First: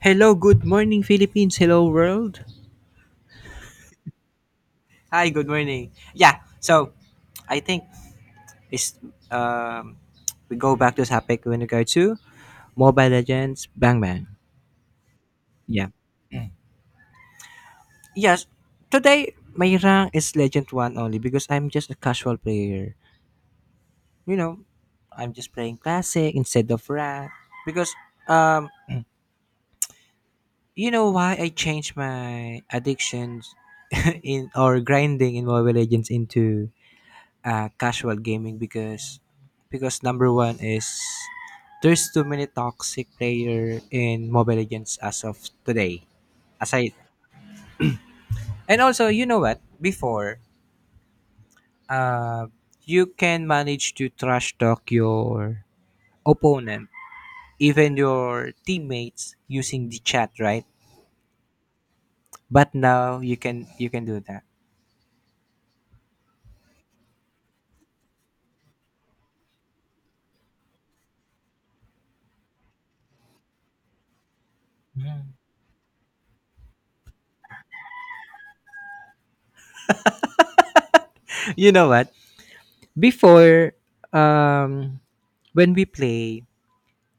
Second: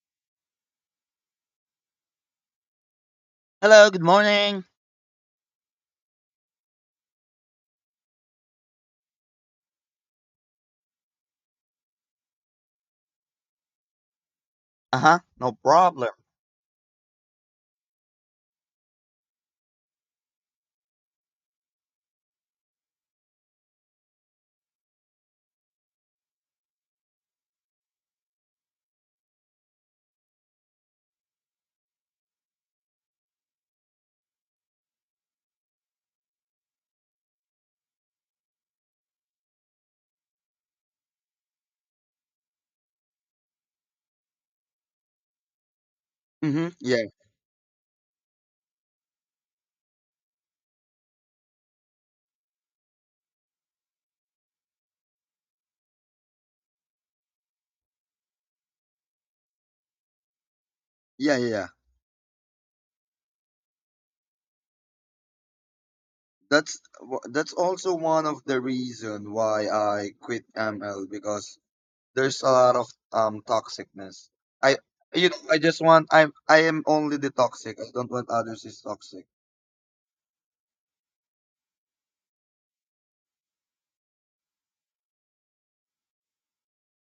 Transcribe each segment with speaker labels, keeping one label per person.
Speaker 1: Hello, good morning, Philippines. Hello, world.
Speaker 2: Hello, good morning.
Speaker 1: Hi, good morning. Yeah, so I think it's um we go back to topic when in go to Mobile Legends Bang Bang.
Speaker 2: Uh huh. No
Speaker 1: Yeah.
Speaker 2: problem.
Speaker 1: Yes, today my rank is Legend 1 only because I'm just a casual player. You know, I'm just playing classic instead of rank because um you know why I changed my addictions in or grinding in Mobile Legends into casual gaming because number one is there's too many toxic player in Mobile Legends as of today.
Speaker 2: Mm-hmm.
Speaker 1: Aside
Speaker 2: Yeah,
Speaker 1: and also you know what before uh you can manage to trash talk your opponent even your teammates using the chat, right?
Speaker 2: yeah, yeah, yeah.
Speaker 1: But now you can do that.
Speaker 2: That's also one of the reason why I quit ML because there's a lot of toxicness. I you know I just want I am only the toxic. I don't want others is toxic.
Speaker 1: You know what before, um when we play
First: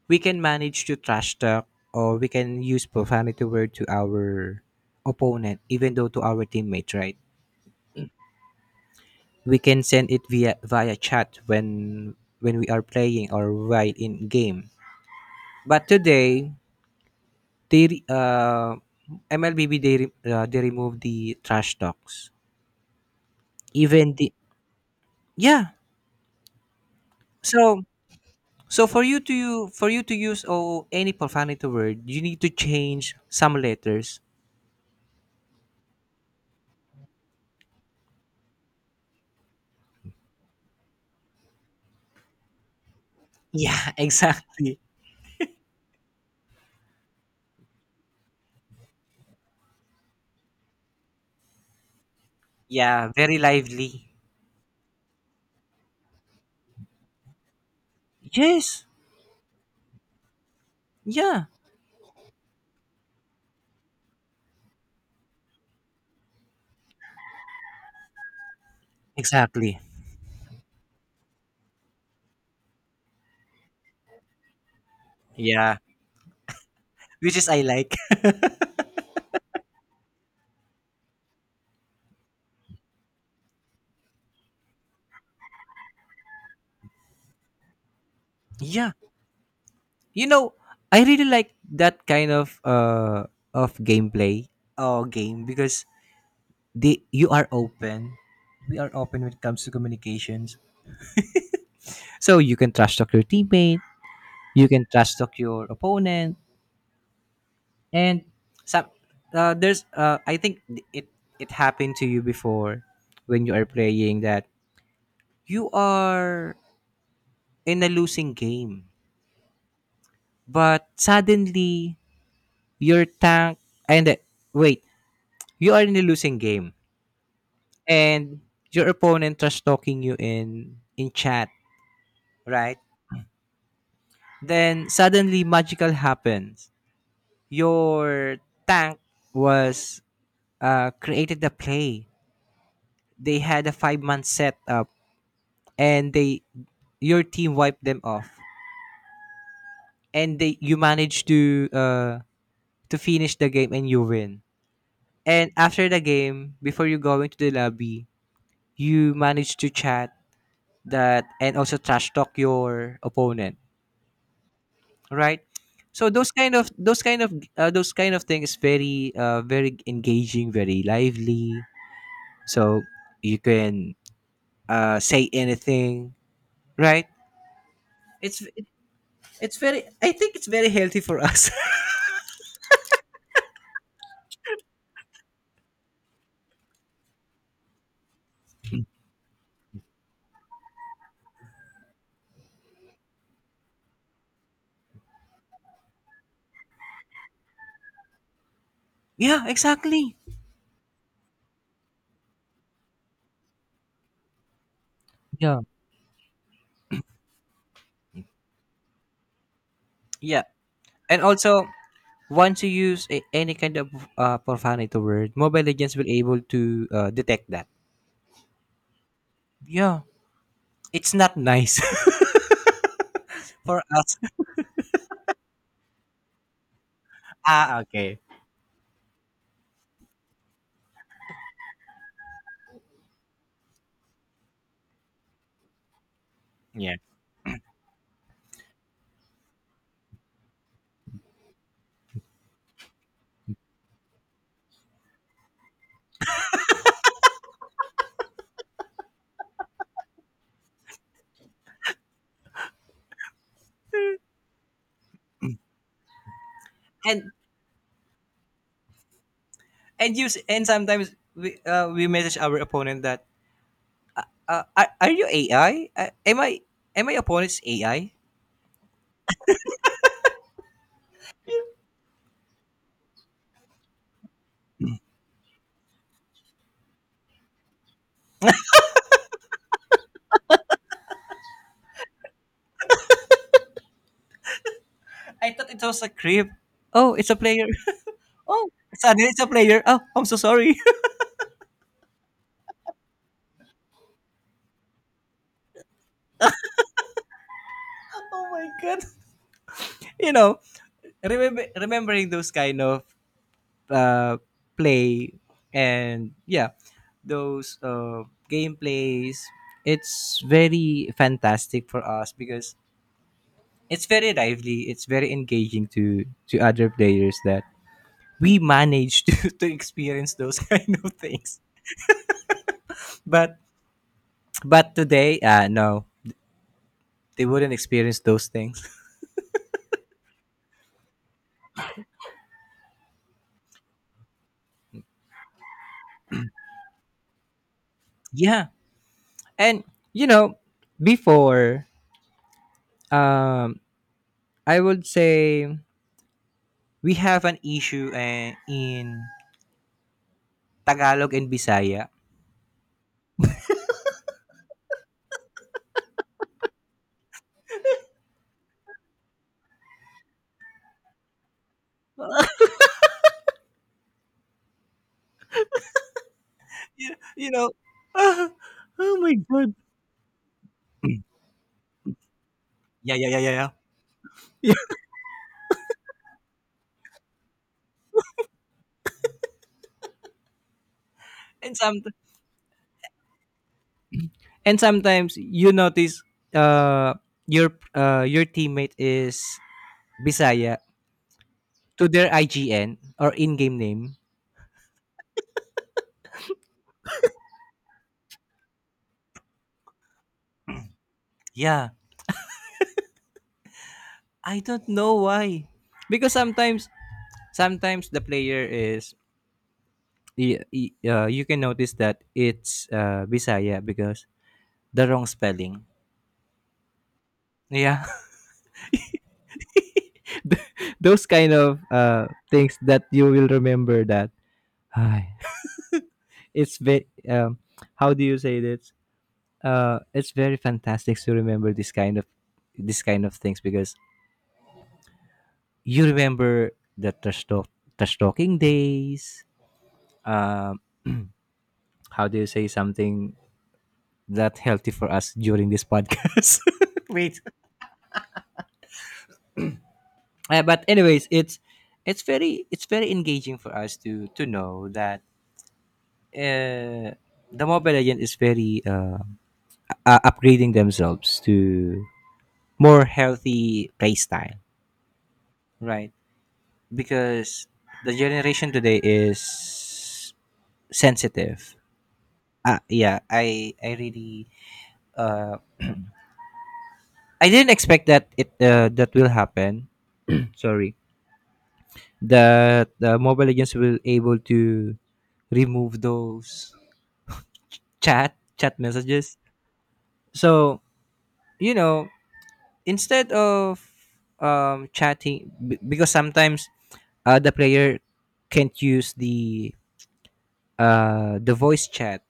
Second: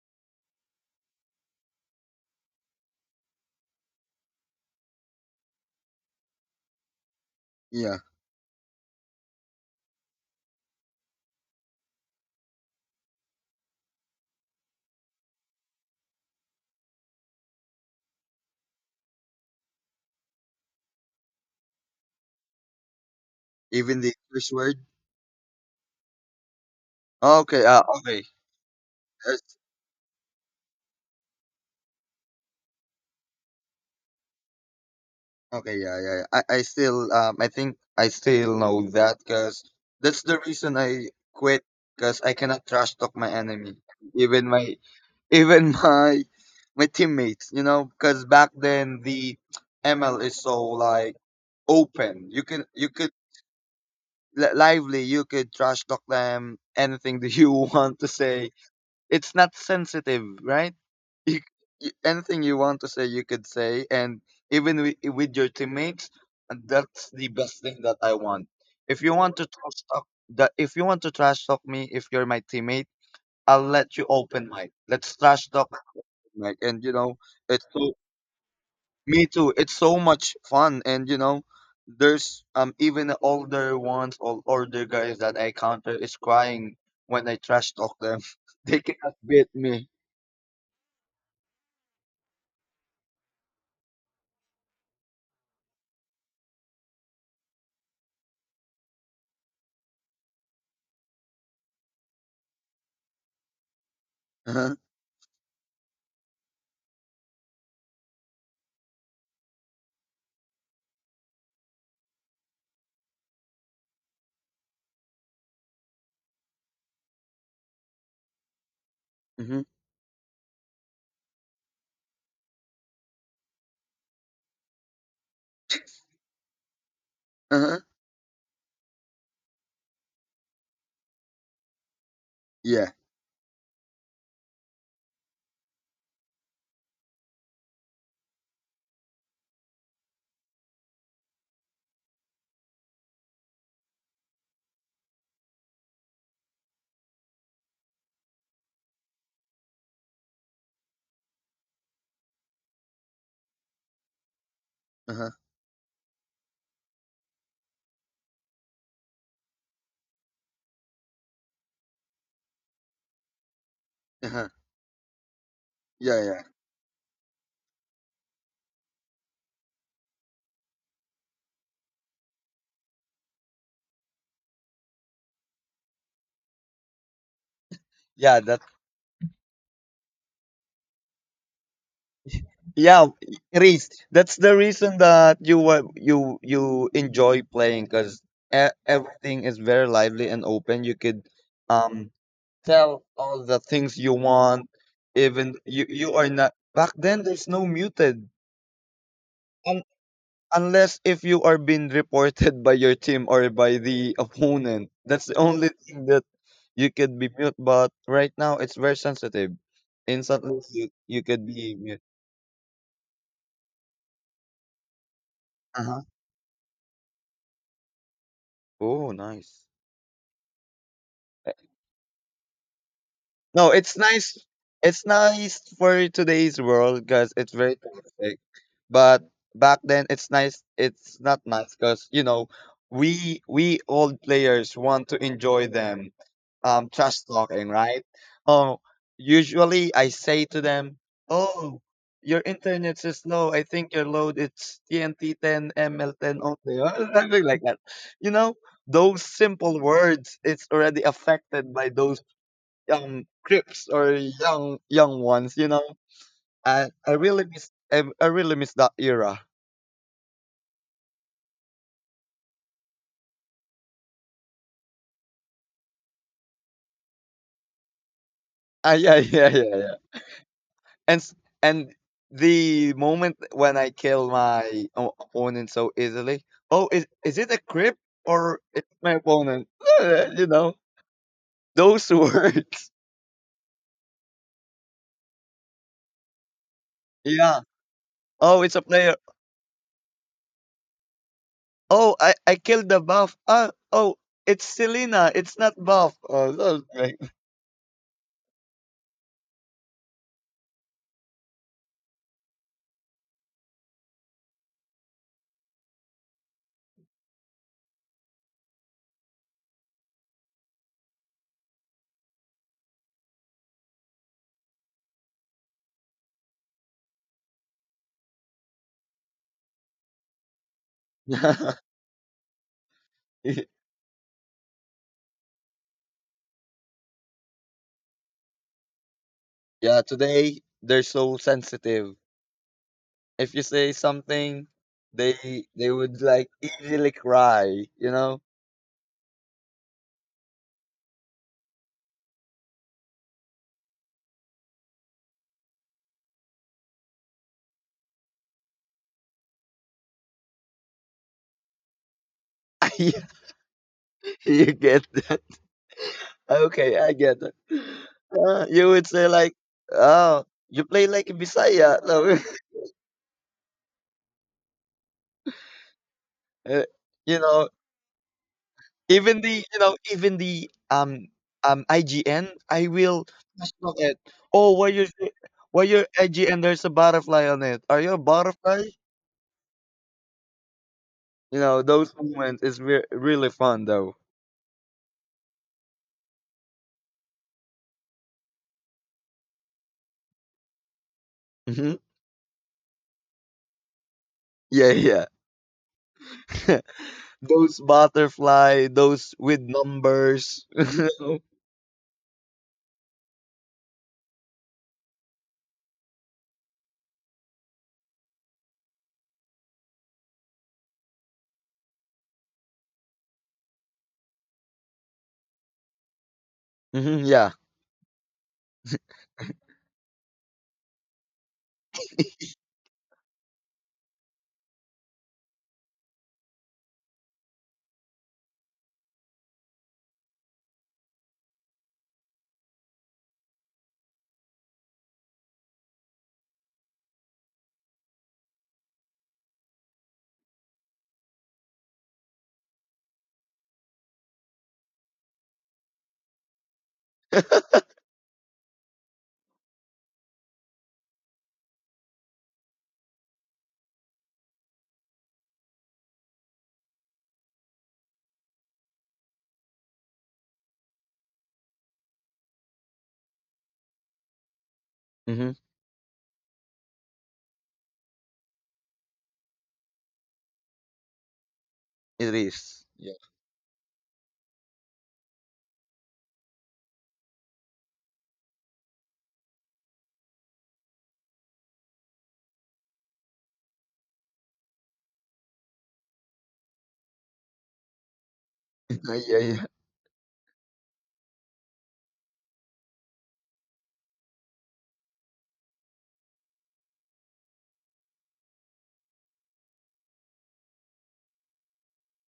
Speaker 1: we can manage to trash talk or we can use profanity word to our opponent, even though to our teammate, right?
Speaker 2: Yeah,
Speaker 1: We can send it via chat when we are playing or while in game. But today they mlbb they they remove the trash talks
Speaker 2: even the
Speaker 1: even the
Speaker 2: curse word.
Speaker 1: yeah.
Speaker 2: Okay,
Speaker 1: So
Speaker 2: okay.
Speaker 1: so for you to for you to use oh, any profanity word you need to change some letters.
Speaker 2: Okay, yeah, yeah, yeah. I still, I think I still know that because that's the reason I quit because I cannot trash talk my enemy,
Speaker 1: Yeah,
Speaker 2: even my,
Speaker 1: exactly.
Speaker 2: even my teammates. You know, because back then the ML is so like open. You can, you
Speaker 1: Yeah,
Speaker 2: could
Speaker 1: very lively.
Speaker 2: lively. You could trash talk them anything that you want to say.
Speaker 1: Yes.
Speaker 2: It's not sensitive, right? You,
Speaker 1: Yeah.
Speaker 2: anything you want to say, you could say, and even with your teammates, and that's the best thing that I want. If you want to
Speaker 1: Exactly.
Speaker 2: trash talk, that if you want to trash talk me, if you're my teammate, I'll let you open mic. Let's trash talk,
Speaker 1: Yeah.
Speaker 2: mic, and you know,
Speaker 1: Which is I
Speaker 2: it's so
Speaker 1: like.
Speaker 2: me too. It's so much fun, and there's even older ones or older guys that I counter is crying when I trash talk them. They
Speaker 1: Yeah.
Speaker 2: cannot beat me.
Speaker 1: You know, I really like that kind of gameplay or game because the you are open. We are open when it comes to communications. So you can trash talk your teammate, you can trash talk your opponent, and some there's I think it it happened to you before when you are playing that you are in a losing game.
Speaker 2: Mm-hmm.
Speaker 1: But suddenly, your tank, and wait, you are in a losing game
Speaker 2: Uh-huh.
Speaker 1: and your opponent trash talking you in chat, right?
Speaker 2: Yeah.
Speaker 1: Then suddenly magical happens. Your tank was created the play. They had a 5 month setup and they your team wiped them off, and they you managed to finish the game and you win.
Speaker 2: Uh-huh.
Speaker 1: And after the game, before you go into the lobby, you manage to chat that and also trash talk your opponent,
Speaker 2: Uh-huh.
Speaker 1: right? So
Speaker 2: Yeah, yeah.
Speaker 1: those kind of thing is very very engaging, very lively. So you can say anything, right?
Speaker 2: Yeah,
Speaker 1: It's
Speaker 2: that
Speaker 1: it's very I think it's very healthy for us.
Speaker 2: yeah, it is. That's the reason that you wa- you enjoy playing cuz everything is very lively and open. You could um tell all the things you want. Even you are not, back then there's no muted
Speaker 1: Yeah, exactly.
Speaker 2: unless if you are being reported by your team or by the opponent. That's the
Speaker 1: Yeah.
Speaker 2: only thing that you could be mute. But right now, it's very sensitive.
Speaker 1: Yeah,
Speaker 2: Instantly, you,
Speaker 1: and
Speaker 2: you could
Speaker 1: also
Speaker 2: be mute.
Speaker 1: once you use a, any kind of profanity word, Mobile Legends
Speaker 2: Uh-huh.
Speaker 1: will able to detect that.
Speaker 2: Oh, nice.
Speaker 1: Yeah, it's not
Speaker 2: Eh,
Speaker 1: nice
Speaker 2: No,
Speaker 1: for
Speaker 2: it's
Speaker 1: us.
Speaker 2: nice. It's nice for today's world because it's very
Speaker 1: Ah, okay.
Speaker 2: toxic. But back then, it's nice. It's not nice because we old players want to enjoy them
Speaker 1: Yeah.
Speaker 2: trash talking, right? Oh, usually I say to them, "Oh, your internet is slow. I think your load it's TNT 10 ML10 only," or something like that. You know, those simple words it's already affected by those crips or young ones. You know, I I
Speaker 1: And
Speaker 2: really miss I, I really miss that era.
Speaker 1: and use, and sometimes we message our opponent that are you AI? Am I am I opponent's AI?
Speaker 2: Ah, yeah, yeah, yeah, yeah. and s- and the moment when I kill my opponent so easily, oh, is it a crip or it's my opponent? you know those words.
Speaker 1: I thought it was a creep. Oh, it's a
Speaker 2: Yeah.
Speaker 1: player.
Speaker 2: Oh,
Speaker 1: Oh,
Speaker 2: it's a player.
Speaker 1: suddenly it's a player. Oh, I'm so sorry.
Speaker 2: Oh, I killed the buff. Ah, oh, it's Selena. It's not buff. Oh, that's great.
Speaker 1: Oh my god. You know, remembering those kind of uh, play and yeah those gameplays it's very fantastic for us because it's very lively, it's very engaging to other players that we manage to, to experience those kind of things, but but today no they wouldn't experience those things.
Speaker 2: Yeah. Today they're so sensitive. If you say something, they they would like easily cry. You know.
Speaker 1: Yeah, and you know before, um I would say we have an issue in Tagalog and Bisaya.
Speaker 2: You get that. Okay, I get it. You would say like, "Oh, you play like a Bisaya." No, Uh,
Speaker 1: You
Speaker 2: you
Speaker 1: you
Speaker 2: know,
Speaker 1: know, ah, oh my
Speaker 2: even the
Speaker 1: god.
Speaker 2: you know even the IGN, I
Speaker 1: Yeah,
Speaker 2: will
Speaker 1: yeah, yeah, yeah, yeah.
Speaker 2: just look at.
Speaker 1: Yeah.
Speaker 2: Oh, why your IGN? There's a butterfly on it. Are you a butterfly? You
Speaker 1: And
Speaker 2: know,
Speaker 1: some
Speaker 2: those moments is really fun though.
Speaker 1: and sometimes you notice uh your teammate is Bisaya
Speaker 2: Hmm.
Speaker 1: to their IGN or in-game name.
Speaker 2: Yeah, yeah. Those butterfly, those with numbers. You know?
Speaker 1: Yeah. I don't know why. Because sometimes the player is you can notice that it's Bisaya because the wrong spelling.
Speaker 2: Mhm, yeah.
Speaker 1: Yeah. Those kind of things that you will remember that, "Ay, it's how do you say this it's very fantastic to remember this kind of things because you remember the trash, talk, trash talking days um, how do you say something that healthy for us during this podcast wait. But anyways it's it's very engaging for us to know that uh, the Mobile Legend is very upgrading themselves to more healthy playstyle,
Speaker 2: Hmm.
Speaker 1: right? Because the generation today is sensitive.
Speaker 2: It is. Yeah.
Speaker 1: Yeah, I really uh, I didn't expect that it that will happen. Sorry, that the Mobile Legends will able to remove those chat messages.
Speaker 2: Yeah, yeah.
Speaker 1: So you know instead of chatting because sometimes the player can't use the voice chat,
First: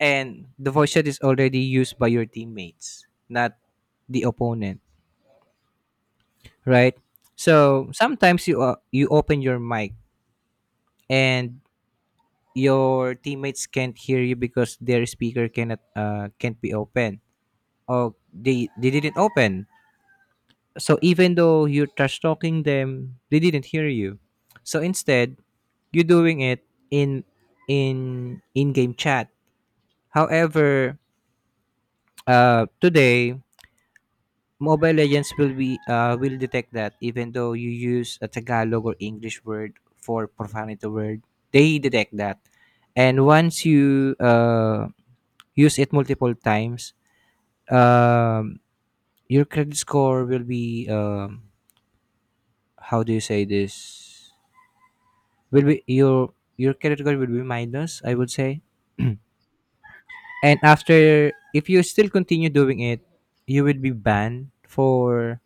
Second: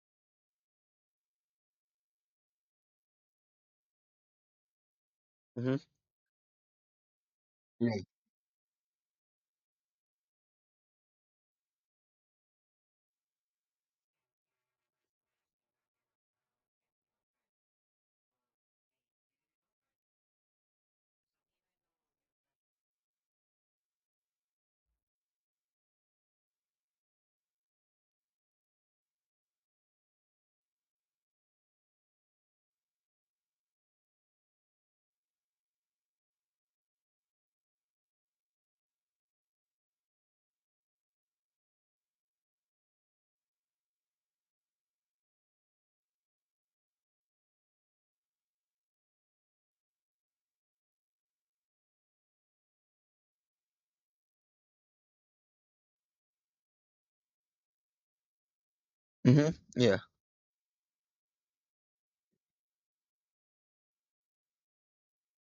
Speaker 1: and the voice chat is already used by your teammates, not the opponent,
Speaker 2: Hmm.
Speaker 1: right? So
Speaker 2: Yeah.
Speaker 1: sometimes you you open your mic and your teammates can't hear you because their speaker cannot can't be open, or they didn't open, so even though you're trash talking them they didn't hear you. So instead you are doing it in in-game chat. However, today Mobile Legends will be will detect that, even though you use a Tagalog or English word for profanity word, they detect that. And once you use it multiple times, um, your credit score will be how do you say this? Will be your credit score will be minus, I would say.
Speaker 2: Hmm. Yeah.
Speaker 1: And after, if you still continue doing it, you will be banned for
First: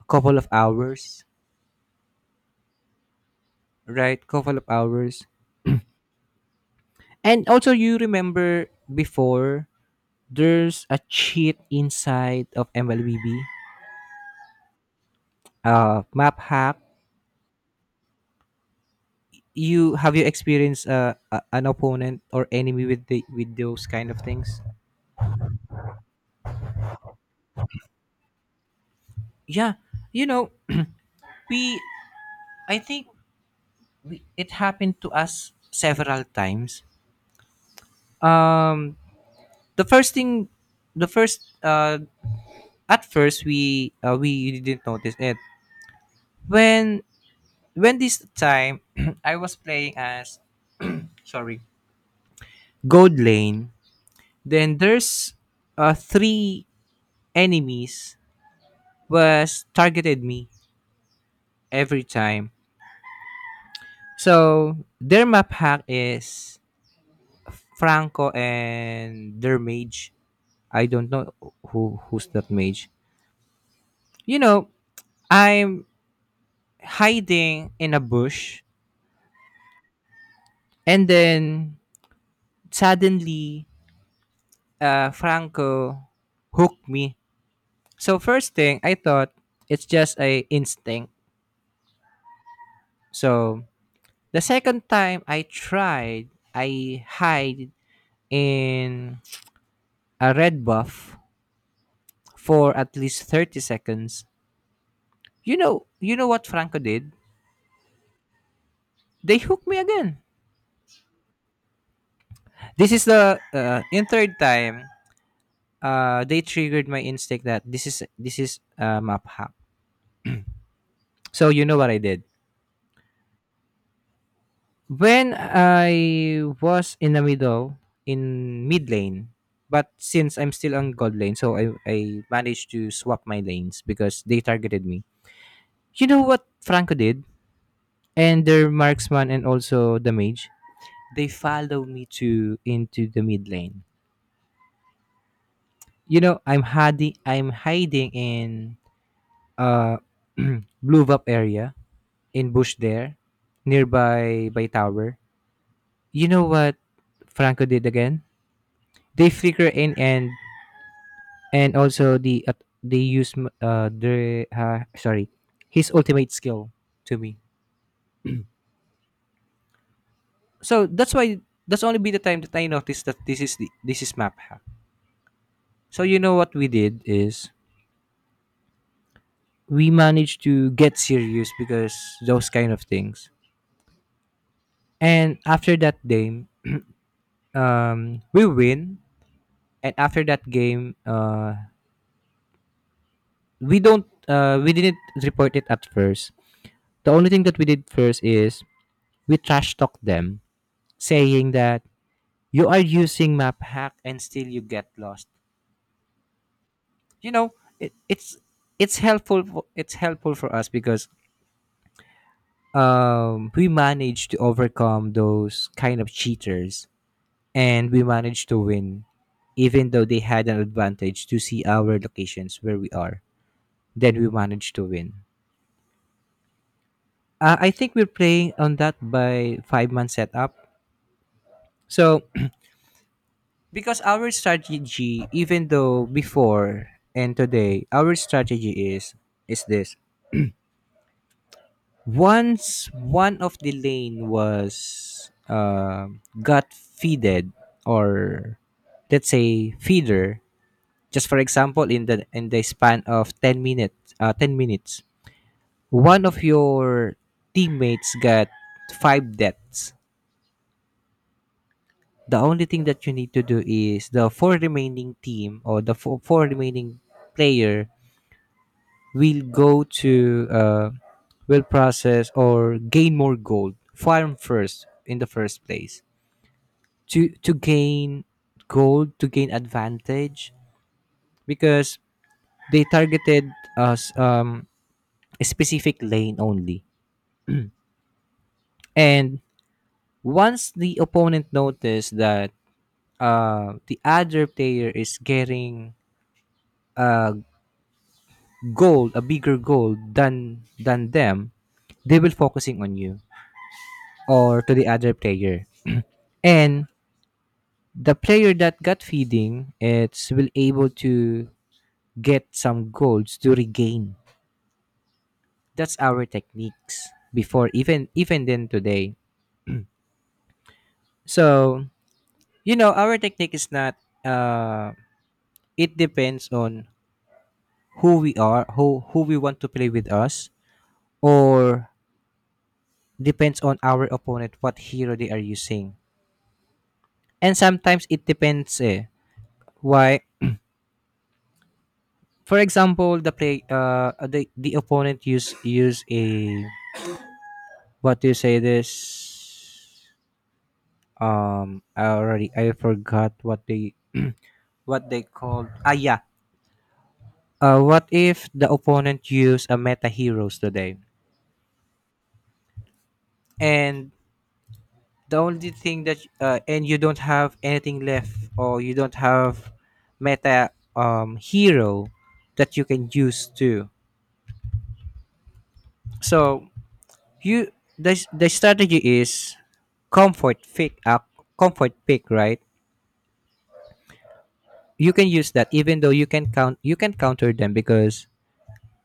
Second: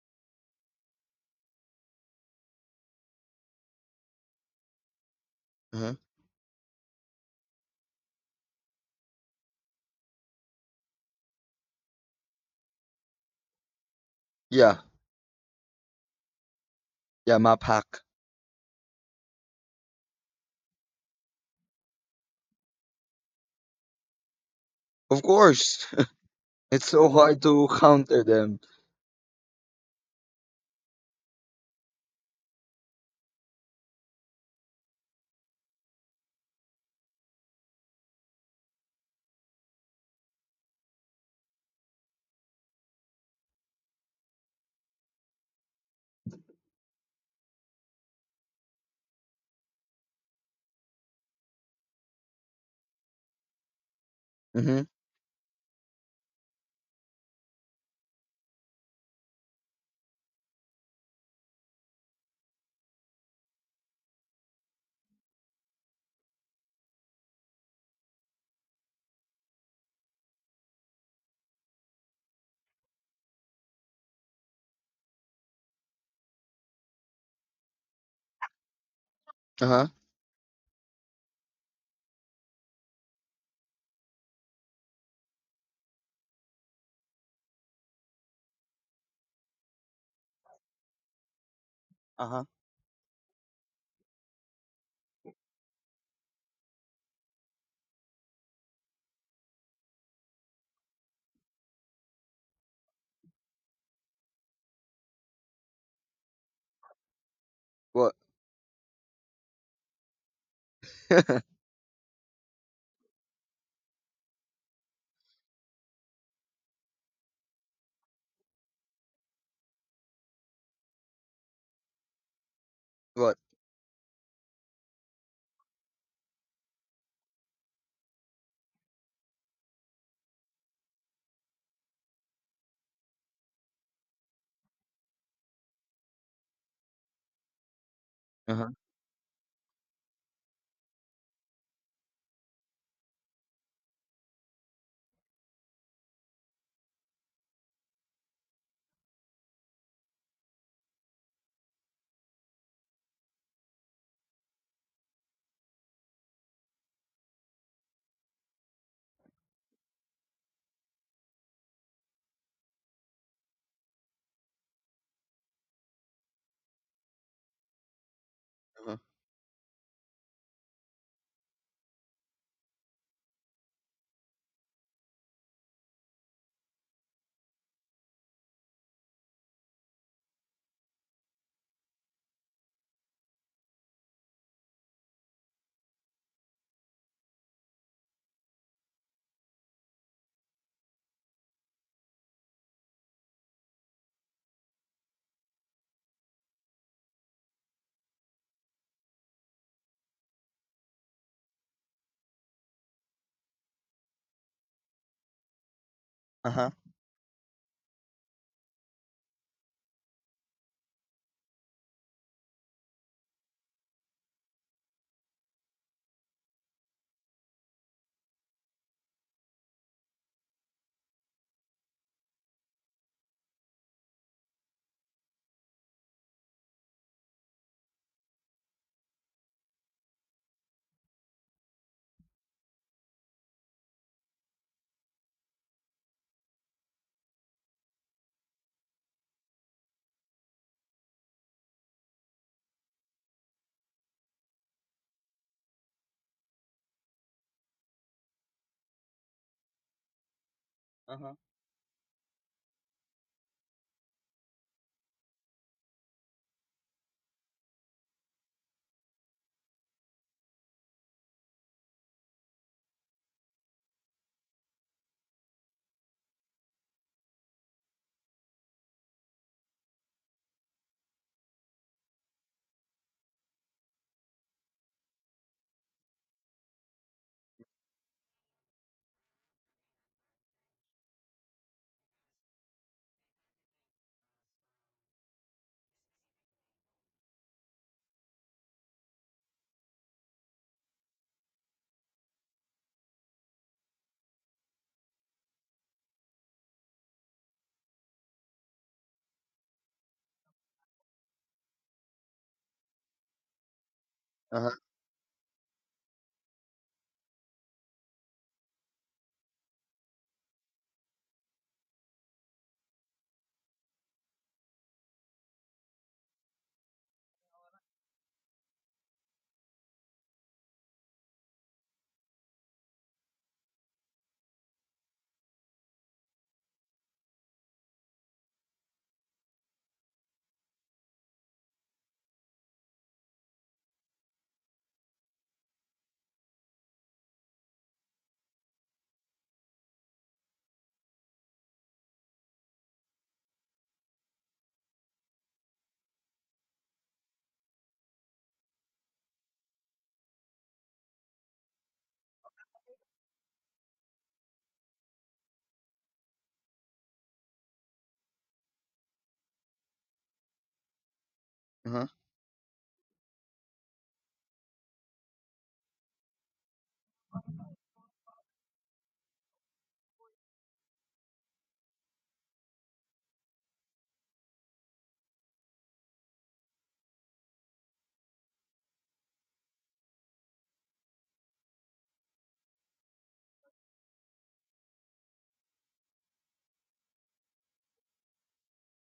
Speaker 1: a couple of hours, right? Couple of hours.
Speaker 2: Hmm.
Speaker 1: And also, you remember before there's a cheat inside of MLBB,
Speaker 2: Yeah.
Speaker 1: map hack.
Speaker 2: Yeah, my pack.
Speaker 1: You have you experienced an opponent or enemy with the with those kind of things?
Speaker 2: Of course. It's so hard to counter them.
Speaker 1: Yeah, you know, we I think we, it happened to us several times. Um, the first thing the first, at first we didn't notice it when this time I was playing as sorry gold lane, then
Speaker 2: Hmm.
Speaker 1: there's three enemies was targeted me every time. So their map hack is franco and their mage, I don't know who's that mage. You know, I'm hiding in a bush,
Speaker 2: Uh-huh.
Speaker 1: and then suddenly Franco hooked me. So first thing I thought it's just a instinct.
Speaker 2: Uh-huh.
Speaker 1: So the second time I tried, I hide in a red buff for at least 30 seconds. You know, what Franco did?
Speaker 2: What?
Speaker 1: They hooked me again. This is the in third time they triggered my instinct that this is a map hack. So you know what I did?
Speaker 2: What?
Speaker 1: When I was in the middle, in mid lane, but since I'm still on gold lane, so I, managed to swap my lanes because they targeted me. You know what Franco did? And their
Speaker 2: Uh-huh.
Speaker 1: marksman and also the mage, they follow me to into the mid lane. You know, I'm hiding in uh blue up area in bush there, nearby by tower. You know what Franco did again? They flicker in, and also the they use m- the sorry his ultimate skill to me.
Speaker 2: Uh-huh.
Speaker 1: So that's why that's only be the time that I noticed that this is map hack. So you know what we did is we managed to get serious because those kind of things. And after that game we win. And after that game we don't we didn't report it at first. The only thing that we did first is we trash talked them, saying that you are using map hack and still you get lost.
Speaker 2: Uh-huh.
Speaker 1: You know, it's it's helpful for us because we managed to overcome those kind of cheaters and we managed to win even though they had an advantage to see our locations where we are. Then we managed to win. I think we're playing on that by five man setup. So because our strategy, even though before and today, our strategy is this: once one of the lane was got feeded, or let's say feeder, just
Speaker 2: Uh-huh.
Speaker 1: for example in the span of 10 minutes, one of your teammates got 5 deaths. The only thing that you need to do is the four remaining team or the four remaining player we'll go to will process or gain more gold farm first in the first place to gain gold to gain advantage because they targeted us a specific lane only. And once the opponent noticed that the other player is getting uh, gold, a bigger gold than them, they will focusing on you or
Speaker 2: Uh-huh.
Speaker 1: to the other player. And the player that got feeding it's will able to get some golds to regain. That's our techniques before, even then today. So you know our technique is not uh it depends on who we are, who we want to play with us, or depends on our opponent, what hero they are using. And sometimes it depends eh, why? For example, the play the opponent use a, what do you say this, I forgot what they, what they called, ah yeah. Uh, what if the opponent use a meta heroes today
Speaker 2: Uh-huh.
Speaker 1: and the only thing that and you don't have anything left or you don't have meta hero that you can use too. So you, the strategy is comfort pick up, comfort pick, right? You can use that even though you can count you can counter them because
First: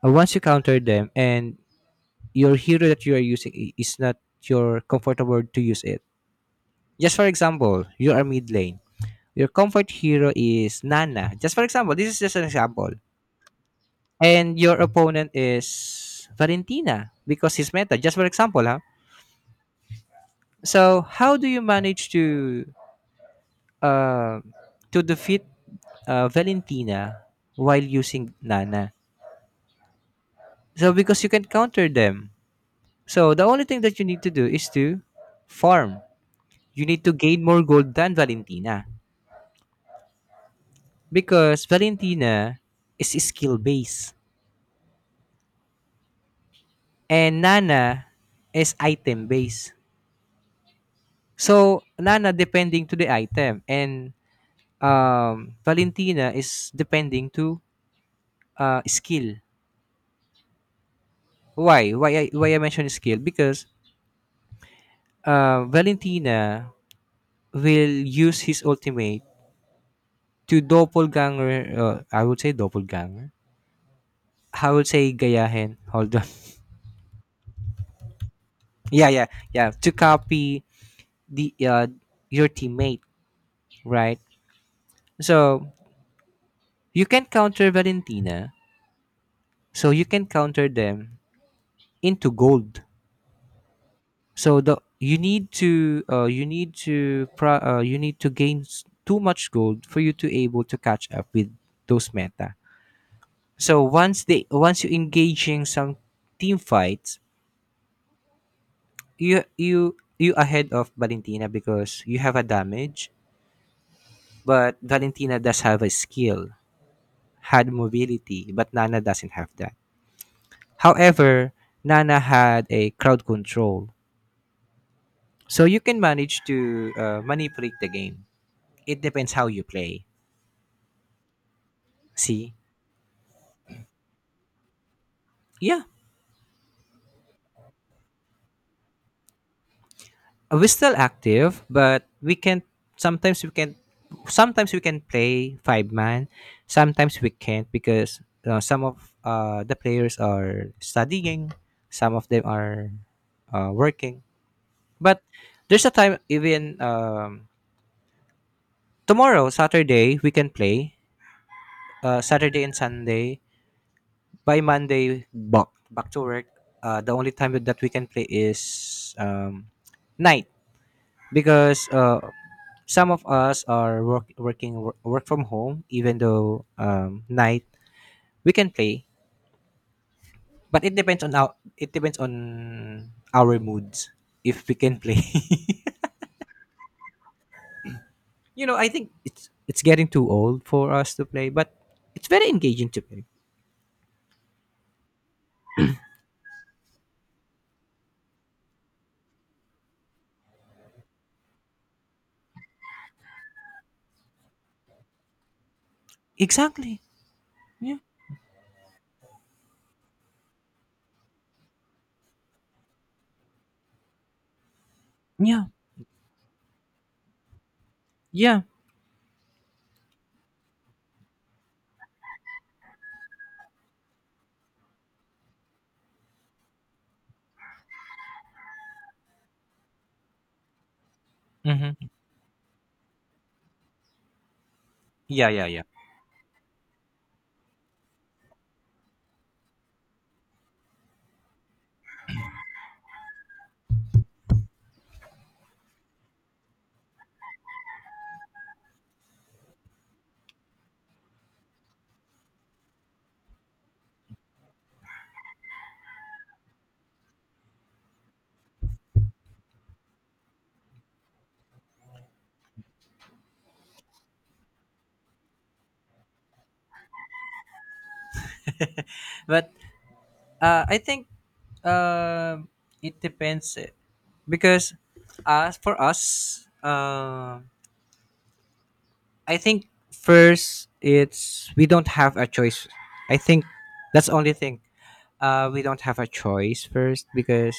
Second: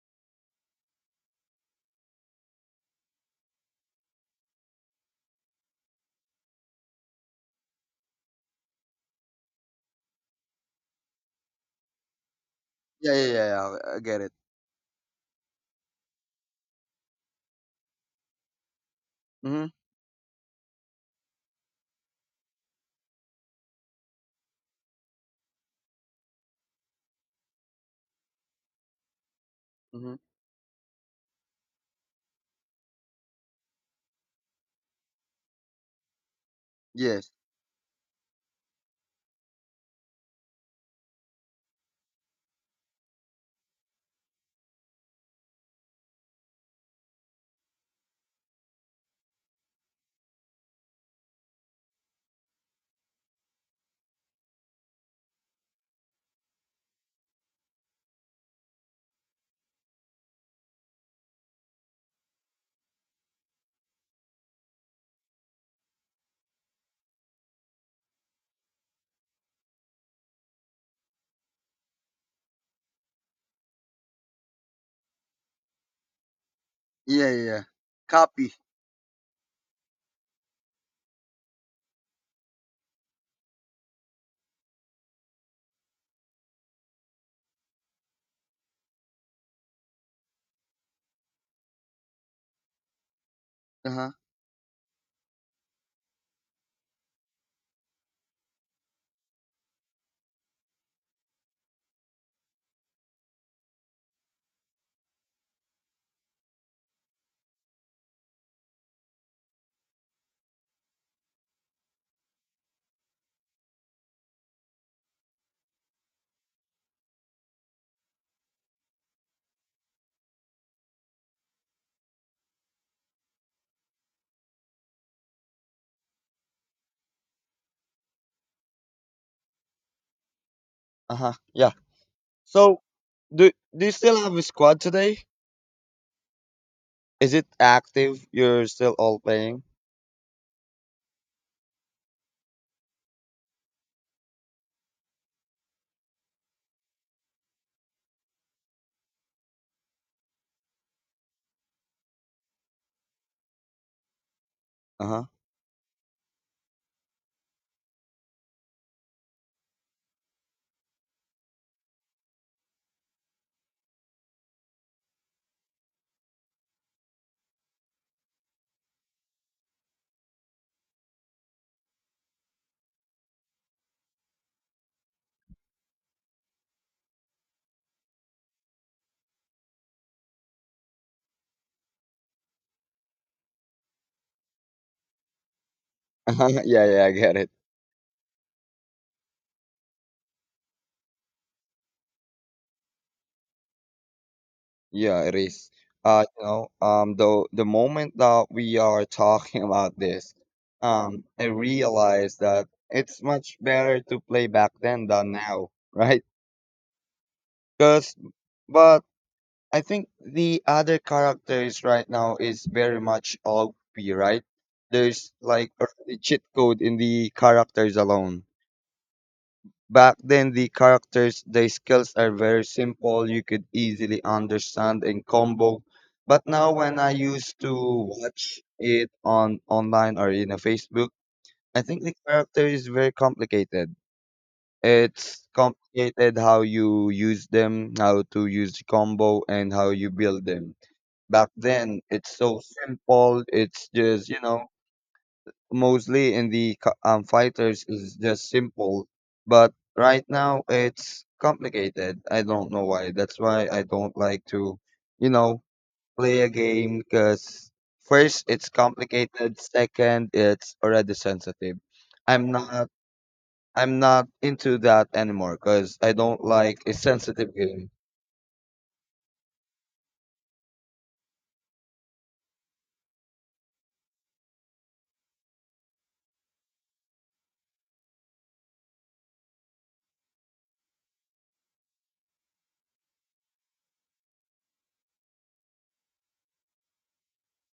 Speaker 1: once you counter them and your hero that you are using is not your comfortable to use it. Just for example, you are mid lane, your comfort hero is Nana, just for example, this is just an example.
Speaker 2: Yeah, yeah, yeah, yeah. I get it.
Speaker 1: And your opponent is Valentina because he's meta, just for example, huh?
Speaker 2: Hmm.
Speaker 1: So how do you manage uh, to defeat Valentina while using Nana?
Speaker 2: Hmm.
Speaker 1: So because you can counter them. So the only thing that you need to do is to farm. You need to
Speaker 2: Yes.
Speaker 1: gain more gold than Valentina because Valentina is skill based and Nana is item based. So Nana depending to the item and Valentina is depending to skill. Why? Why I mention skill? Because Valentina will use his ultimate to doppelganger. I would say doppelganger, how would say gayahin. Hold on.
Speaker 2: Yeah, yeah, yeah. Copy.
Speaker 1: Yeah, yeah, yeah. To copy the your teammate, right? So you can counter Valentina. So you can counter them into gold.
Speaker 2: Uh-huh.
Speaker 1: So the you need to you need to you need to gain too much gold for you to able to catch up with those meta. So once they, once you engaging some team fights, you ahead of Valentina because you have a damage. But Valentina does have a skill, had mobility, but Nana doesn't have that. However, Nana had a crowd control. So you can manage to manipulate the game. It depends how you play.
Speaker 2: Uh-huh. Yeah.
Speaker 1: See?
Speaker 2: So, do do you still have a squad today?
Speaker 1: Yeah.
Speaker 2: Is it active? You're still all playing?
Speaker 1: We're still active, but we can, sometimes we can, sometimes we can play five-man, sometimes we can't because some of the players are studying, some of them are working. But
Speaker 2: Uh-huh.
Speaker 1: there's a time even tomorrow, Saturday, we can play. Saturday and Sunday. By Monday, back to work. The only time that we can play is um, night because some of us are work from home. Even though night we can play, but it depends on our, it depends on our moods if we can play.
Speaker 2: Uh-huh. Yeah, yeah, I get it.
Speaker 1: I think it's getting too old for us to play, but it's very engaging to play.
Speaker 2: Yeah, it is. The moment that we are talking about this, I realized that it's much better to play back then than now, right?
Speaker 1: Exactly. Yeah.
Speaker 2: Because, but I think the other characters right now is very much OP, right? There's
Speaker 1: Yeah.
Speaker 2: like already cheat code in the characters alone.
Speaker 1: Yeah.
Speaker 2: Back then, the characters, the skills are very simple. You could easily understand and combo. But now, when I used to watch it on online or in a Facebook, I
Speaker 1: Hmm.
Speaker 2: think the character is very complicated. It's
Speaker 1: Yeah. Yeah. Yeah.
Speaker 2: complicated how you use them, how to use the combo, and how you build them. Back then, it's so simple. It's just mostly in the fighters is just simple, but right now it's complicated. I don't know why. That's why I don't like to, you know, play a game because first it's complicated, second it's already sensitive. I'm not I'm not into that anymore because I don't like a sensitive game.
Speaker 1: But I think um it depends eh, because for us, I think first it's we don't have a choice. I think that's the only thing. We don't have a choice first because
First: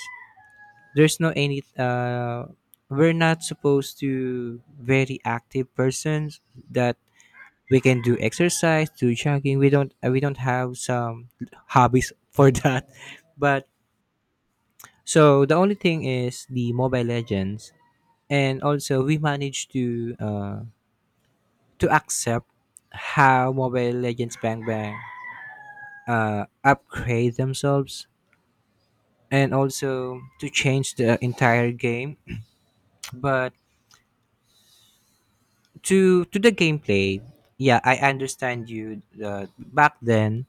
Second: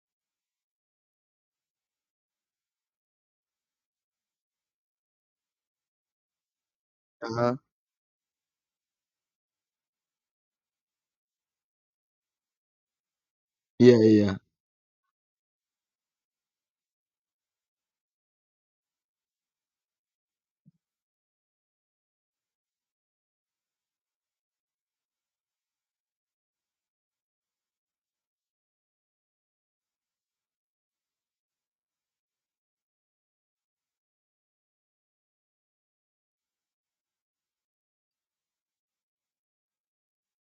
Speaker 1: there's no any we're not supposed to very active persons that
Speaker 2: Uh huh.
Speaker 1: we can do exercise, do jogging. We don't we don't have some hobbies for that. But
Speaker 2: Yeah, yeah.
Speaker 1: so the only thing is the Mobile Legends. And also we managed to accept how Mobile Legends Bang Bang upgrade themselves and also to change the entire game, but to the gameplay. Yeah, I understand you. Uh, back then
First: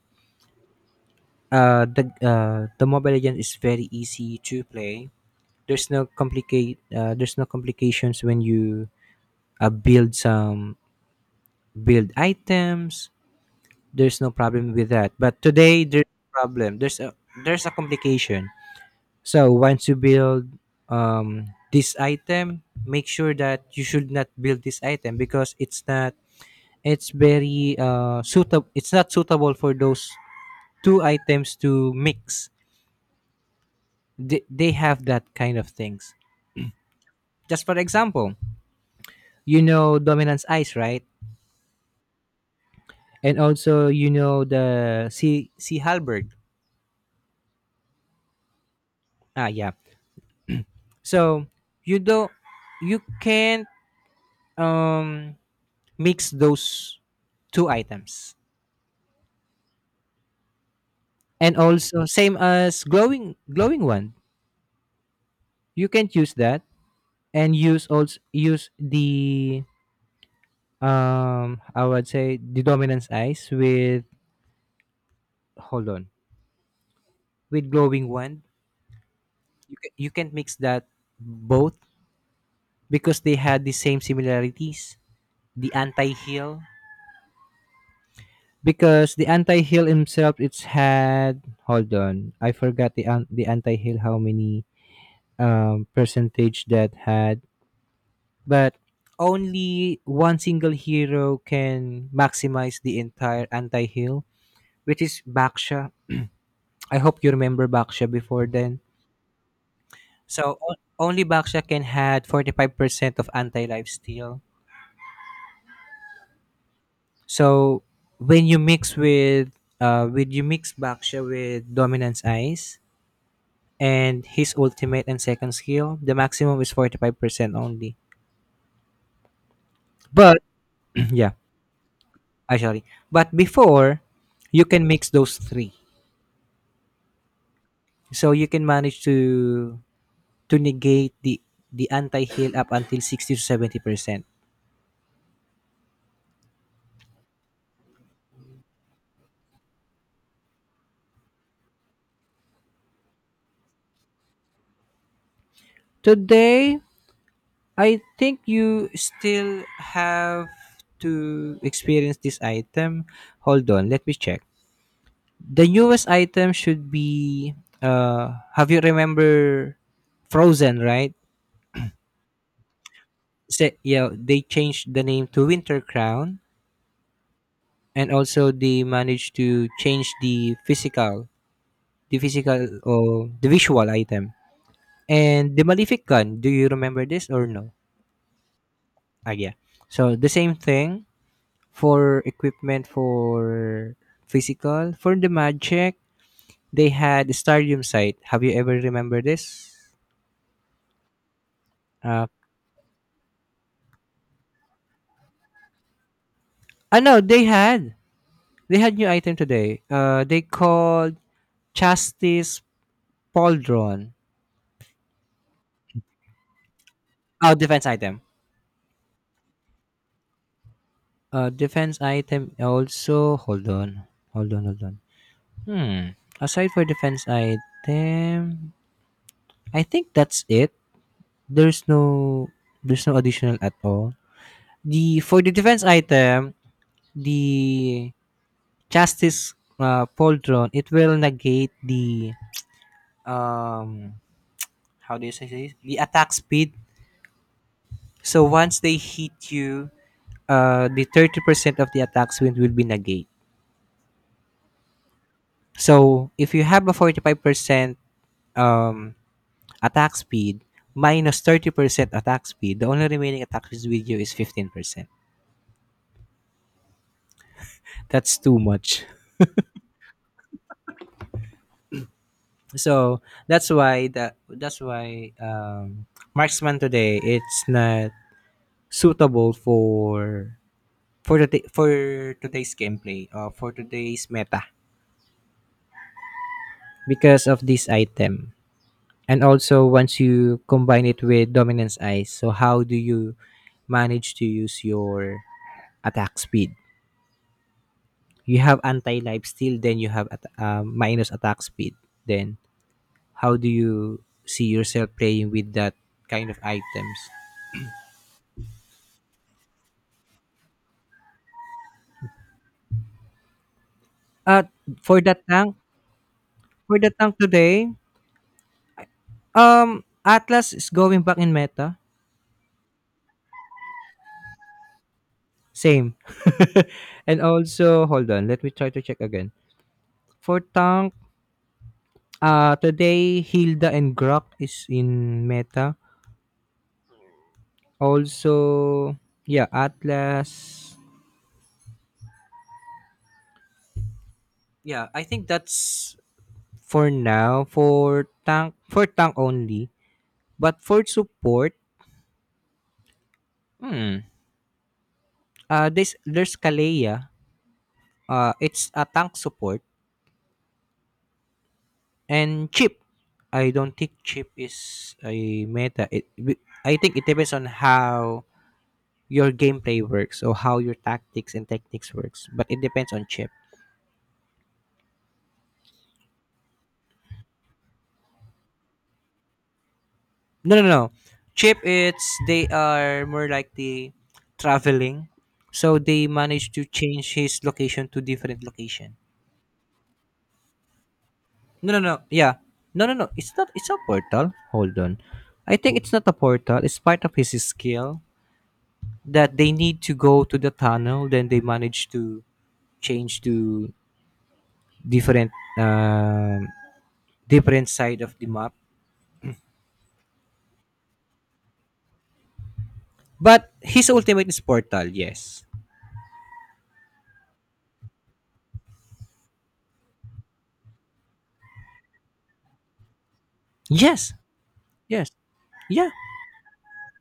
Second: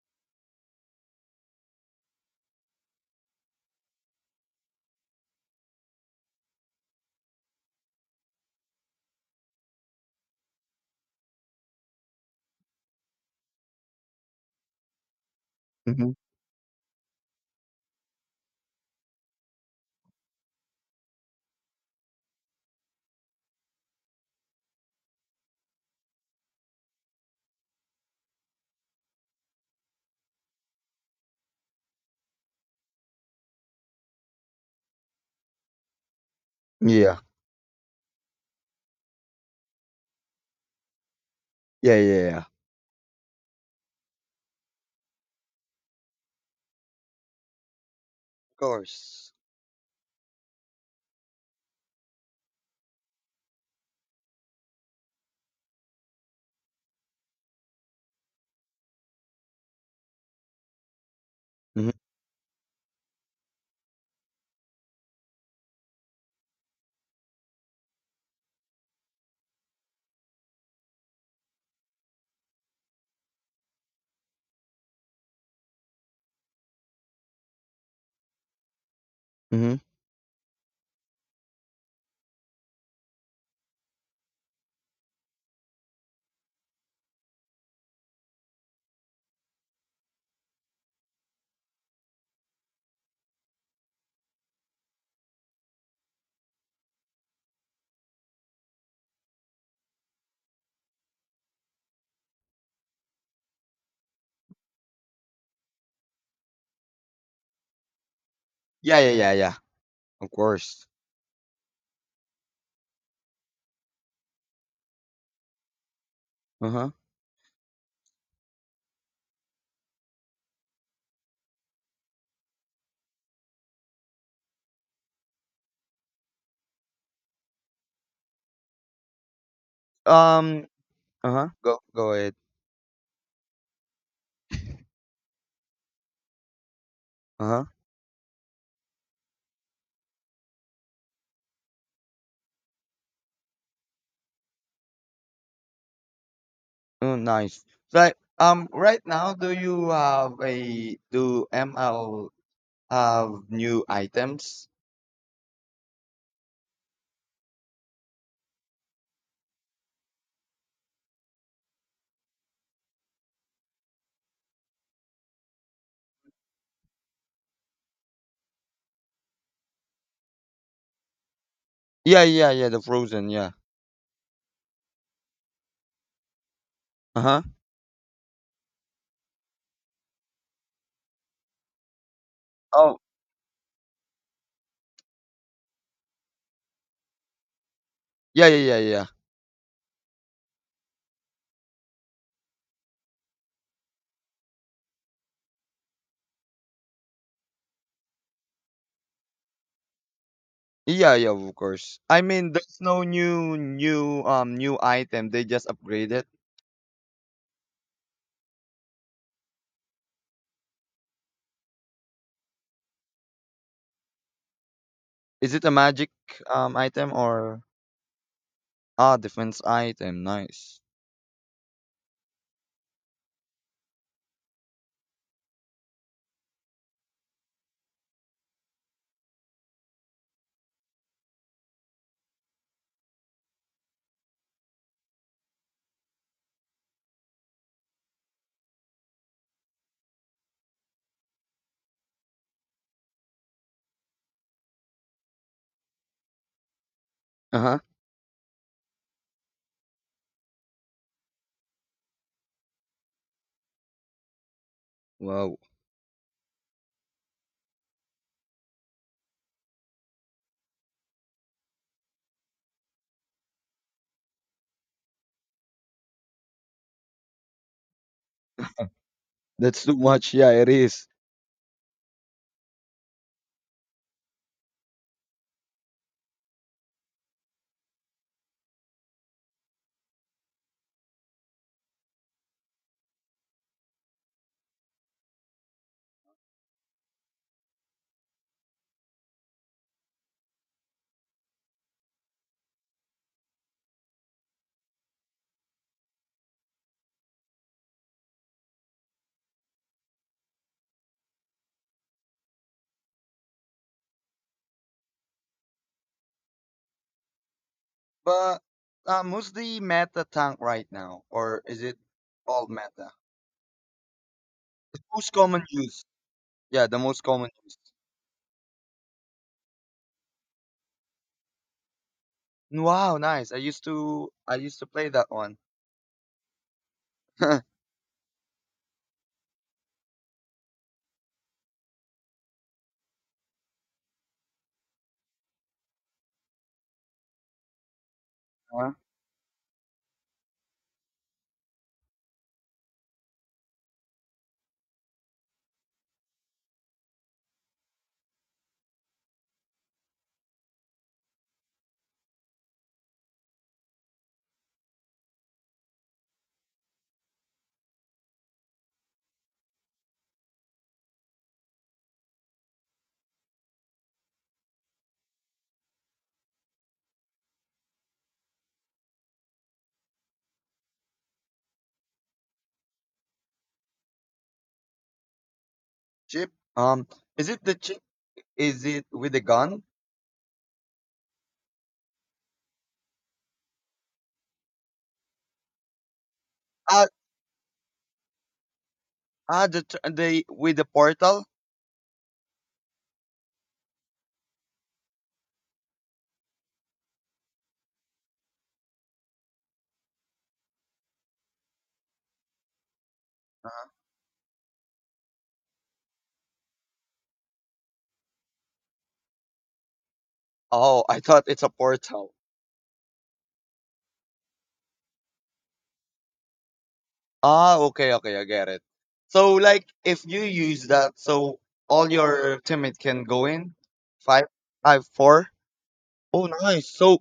Speaker 1: the Mobile Legend is very easy to play. There's no complications when you build some, build items. There's no problem with that, but today there's
Speaker 2: Mm-hmm.
Speaker 1: a problem, there's a, there's a complication. So once you build um this item, make sure that you should not build this item because it's not, it's very suitable, it's not suitable for those two items to mix. They have that kind of things.
Speaker 2: Yeah.
Speaker 1: Just for example, you know Dominance Ice, right?
Speaker 2: Yeah, yeah, yeah.
Speaker 1: And also you know the C C Halberd.
Speaker 2: Of course.
Speaker 1: Ah yeah. So you don't, you can't um mix those two items. And
Speaker 2: Mm-hmm.
Speaker 1: also same as glowing one, you can't use that and use also use the, um, I would say the Dominance Ice with, hold on, with Glowing Wand. You
Speaker 2: Mm-hmm.
Speaker 1: can, you can't mix that both because they had the same similarities. The anti heal, because the anti heal himself, it's had, hold on, I forgot the the anti heal how many percentage that had. But only one single hero can maximize the entire anti heal, which is Baksha. I hope you remember Baksha before then.
Speaker 2: Yeah, yeah, yeah, yeah. Of
Speaker 1: So
Speaker 2: course.
Speaker 1: only Baksha can had 45% of anti-life steal.
Speaker 2: Uh huh.
Speaker 1: So when you mix with when you mix Baksha with Dominance Ice and his ultimate and second skill, the maximum is 45% only. But
Speaker 2: Um,
Speaker 1: yeah,
Speaker 2: uh-huh. Go ahead.
Speaker 1: actually. But before, you can mix those three.
Speaker 2: Uh-huh.
Speaker 1: So you can manage to negate the anti-heal up until 60 to 70%.
Speaker 2: Oh, nice. Like, right now, do ML have new items?
Speaker 1: Today I think you still have to experience this item. Hold on, let me check. The newest item should be have you remember Frozen, right?
Speaker 2: Yeah, yeah, yeah. The frozen. Yeah.
Speaker 1: Yeah, they changed the name to Winter Crown.
Speaker 2: Uh-huh.
Speaker 1: And also they managed to change the physical
Speaker 2: Oh,
Speaker 1: or the visual item. And the Malefic gun, do you remember this or no?
Speaker 2: yeah, yeah, yeah, yeah.
Speaker 1: Ah yeah. So the same thing for equipment for physical, for the magic, they had the stadium site, have you ever remember this?
Speaker 2: Yeah, yeah, of course. I
Speaker 1: Uh,
Speaker 2: mean, there's no new item. They just upgrade it.
Speaker 1: I know they had, they had new item today, uh, they called Justice Pauldron.
Speaker 2: Is it a magic item
Speaker 1: Oh,
Speaker 2: or
Speaker 1: defense item.
Speaker 2: defense item? Nice.
Speaker 1: Uh, defense item also. Hold on hold on. Hmm. Aside for defense item, I think that's it. There's no, there's no additional at all. The, for the defense item, the Justice Poltron, it will negate the um how do you say this, the attack speed.
Speaker 2: Uh-huh.
Speaker 1: So once they hit you, the 30% of the attack speed will be negate.
Speaker 2: Wow.
Speaker 1: So if you have a 45% um attack speed, 30% attack speed, the only remaining attack speed with you is 15%. That's too much.
Speaker 2: That's too much. Yeah, it is.
Speaker 1: So that's why, marksman today it's not suitable for, for today's gameplay, for today's meta, because of this item. And also once you combine it with Dominance Ice, so how do you manage to use your attack speed? You have anti life steal, then you have minus attack speed, then how do you see yourself playing with that kind of items?
Speaker 2: But who's the meta tank right now, or is it all meta?
Speaker 1: Uh,
Speaker 2: The
Speaker 1: for
Speaker 2: most
Speaker 1: that
Speaker 2: common
Speaker 1: tank,
Speaker 2: use. Yeah,
Speaker 1: for
Speaker 2: the
Speaker 1: the
Speaker 2: most
Speaker 1: tank
Speaker 2: common use.
Speaker 1: today, Atlas is going back in meta.
Speaker 2: Wow, nice. I used to play that one.
Speaker 1: Same. And also, hold on, let me try to check again. For tank, today Hilda and Grok is in meta.
Speaker 2: Huh?
Speaker 1: Also, yeah, Atlas. Yeah, I think that's for now for tank, for tank only. But for support, hmm, this there's Kaleya. Uh, it's a tank support. And Chip. I don't think Chip is a meta. It, I think it depends on how your gameplay works or how your tactics and techniques works, but it depends on Chip.
Speaker 2: Chip. Is it the chip? Is it with the gun?
Speaker 1: No, no. Chip, it's they are more like the traveling, so they manage to
Speaker 2: Ah,
Speaker 1: change his location to different location.
Speaker 2: the the with the portal.
Speaker 1: No, yeah, no, it's not, it's a portal, hold on. I think it's not a portal, it's part of his skill, that they need to go to the tunnel, then they manage to change to different um different side of the map.
Speaker 2: Oh, I thought it's a portal.
Speaker 1: But his ultimate is Portal, yes.
Speaker 2: Ah, okay, okay, I get it. So like, if you use that, so all your teammate can go in.
Speaker 1: Yes.
Speaker 2: Five, five,
Speaker 1: Yes.
Speaker 2: four.
Speaker 1: Yeah.
Speaker 2: Oh, nice. So,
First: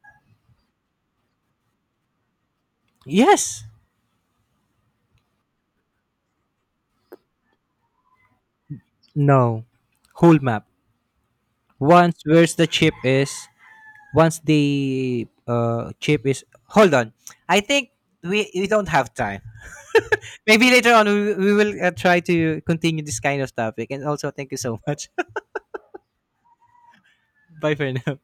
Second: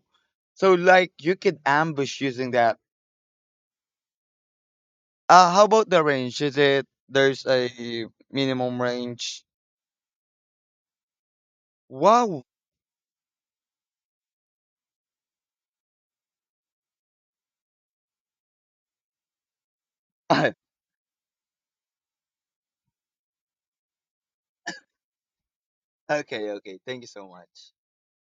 Speaker 2: so like you could ambush using that.
Speaker 1: Yes.
Speaker 2: How about the range? Is it there's a minimum range?
Speaker 1: No. Whole map. Once
Speaker 2: Wow.
Speaker 1: where's the Chip is, once the Chip is, hold on. I think we don't have time.
Speaker 2: Okay,
Speaker 1: Maybe later on we will try to continue this kind of topic. And also thank you so much.
Speaker 2: okay. Thank you so much.
Speaker 1: Bye for now.